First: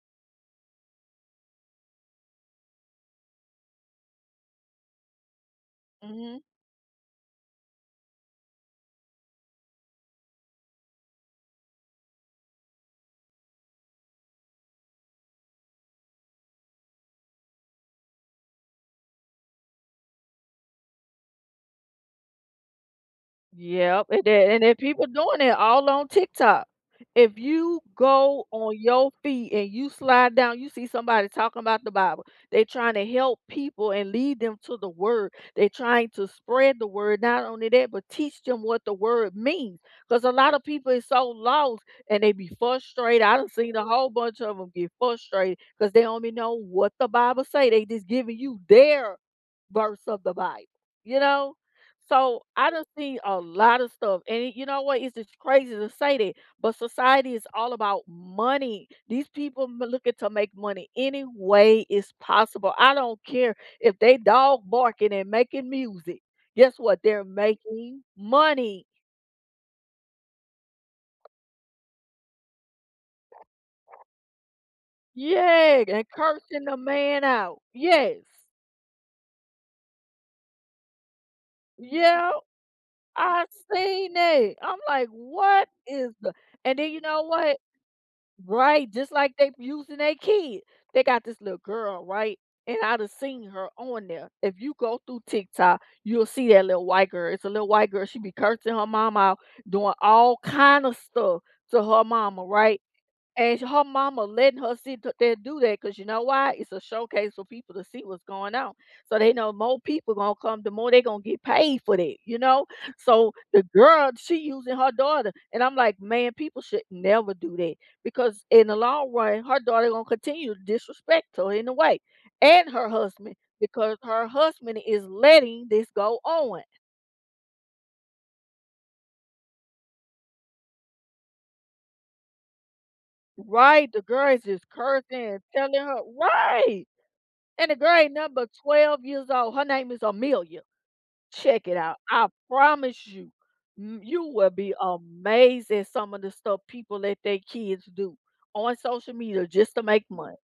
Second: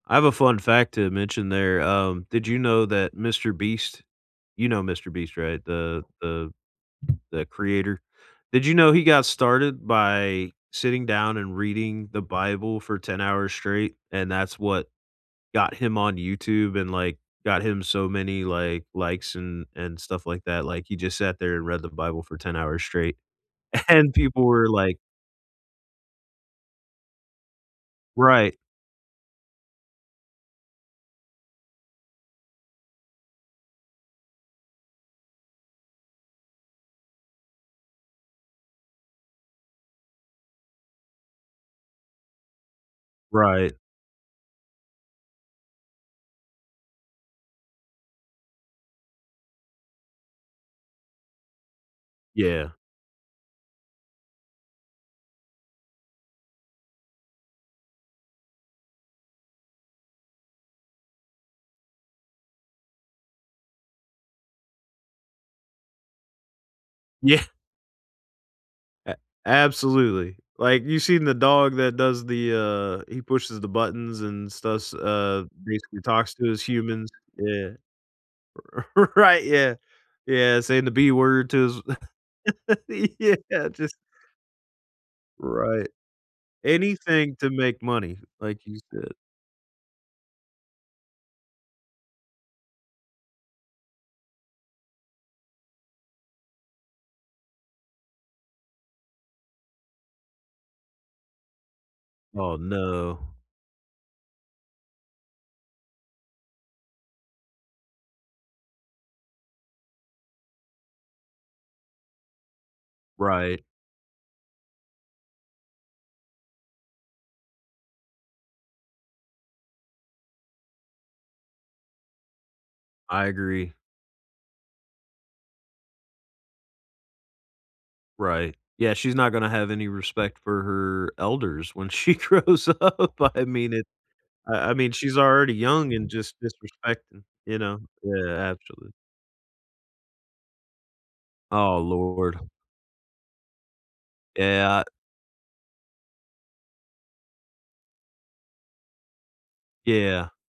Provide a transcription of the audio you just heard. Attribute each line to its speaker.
Speaker 1: I have a fun fact to mention there, um, did you know that MrBeast you know MrBeast, right, the
Speaker 2: Mhm.
Speaker 1: the the creator? Did you know he got started by sitting down and reading the Bible for 10 hours straight, and that's what got him on YouTube and, like, got him so many, like, likes and and stuff like that like he just sat there and read the Bible for ten hours straight
Speaker 2: Yep,
Speaker 1: and
Speaker 2: and
Speaker 1: people
Speaker 2: then and
Speaker 1: were
Speaker 2: then
Speaker 1: like
Speaker 2: people doing it all on TikTok. If you go
Speaker 1: Right.
Speaker 2: on your feed and you slide down, you see somebody talking about the Bible. They trying to help people and lead them to the word. They trying to spread the word, not only that, but teach them what the word means, 'cause a lot of people is so lost, and they be frustrated I done
Speaker 1: Right.
Speaker 2: seen the whole bunch of 'em get frustrated 'cause they don't be know what the Bible say, they just giving you their verse of the Bible, you know? So, I
Speaker 1: Yeah.
Speaker 2: done seen a lotta stuff, and you know what? It's just crazy to say that, but society is all about money. These people m looking to make money any way is possible I don't care if they dog barking and making music, guess what, they're
Speaker 1: Yeah.
Speaker 2: making money.
Speaker 1: A absolutely. Like, you've seen the dog that does the, uh, he pushes the buttons and stuffs, uh,
Speaker 2: Yeah
Speaker 1: basically
Speaker 2: and
Speaker 1: talks to his
Speaker 2: cursing the
Speaker 1: humans,
Speaker 2: man out,
Speaker 1: yeah.
Speaker 2: yes.
Speaker 1: R right, yeah. Yeah, saying the b word to
Speaker 2: Yep.
Speaker 1: his
Speaker 2: I've
Speaker 1: Yeah, just
Speaker 2: seen it, I'm like, "What
Speaker 1: Right.
Speaker 2: is the" and then you know
Speaker 1: Anything to
Speaker 2: what?
Speaker 1: make money, like you
Speaker 2: Right, just
Speaker 1: said.
Speaker 2: like they using they kid. They got this little girl, right? And I done seen her on there. If you go through TikTok, you'll see that lil white girl, it's a lil white girl, she be cursing her mom out doing all kinda stuff to her mama,
Speaker 1: Oh,
Speaker 2: right?
Speaker 1: no.
Speaker 2: And sh her mama letting her sit there and do that 'cause you know why it's a showcase for people to see what's going on. So they know more people gonna come, the more they gonna get paid for that, you know? So
Speaker 1: Right.
Speaker 2: the girl, she using her daughter, and I'm like, "Man, people should never do that," because in the long run, her daughter gonna continue to disrespect her in a way and her
Speaker 1: I
Speaker 2: husband,
Speaker 1: agree.
Speaker 2: because her husband is letting this go on.
Speaker 1: Right. Yeah, she's not gonna have any respect for her elders when she grows up. I mean, it
Speaker 2: Right, the girl is just
Speaker 1: I I mean,
Speaker 2: cursing
Speaker 1: she's
Speaker 2: and
Speaker 1: already
Speaker 2: telling
Speaker 1: young
Speaker 2: her
Speaker 1: and just
Speaker 2: Right!
Speaker 1: disrespecting you
Speaker 2: And the
Speaker 1: know
Speaker 2: girl ain't
Speaker 1: yeah,
Speaker 2: nothing but
Speaker 1: absolutely.
Speaker 2: 12 years old, her name is Amelia. Check it
Speaker 1: Oh,
Speaker 2: out, I
Speaker 1: lord.
Speaker 2: promise you m you will
Speaker 1: Yeah,
Speaker 2: be
Speaker 1: uh
Speaker 2: amazed at some of the stuff people let they kids do on social media just to make
Speaker 1: Yeah.
Speaker 2: money.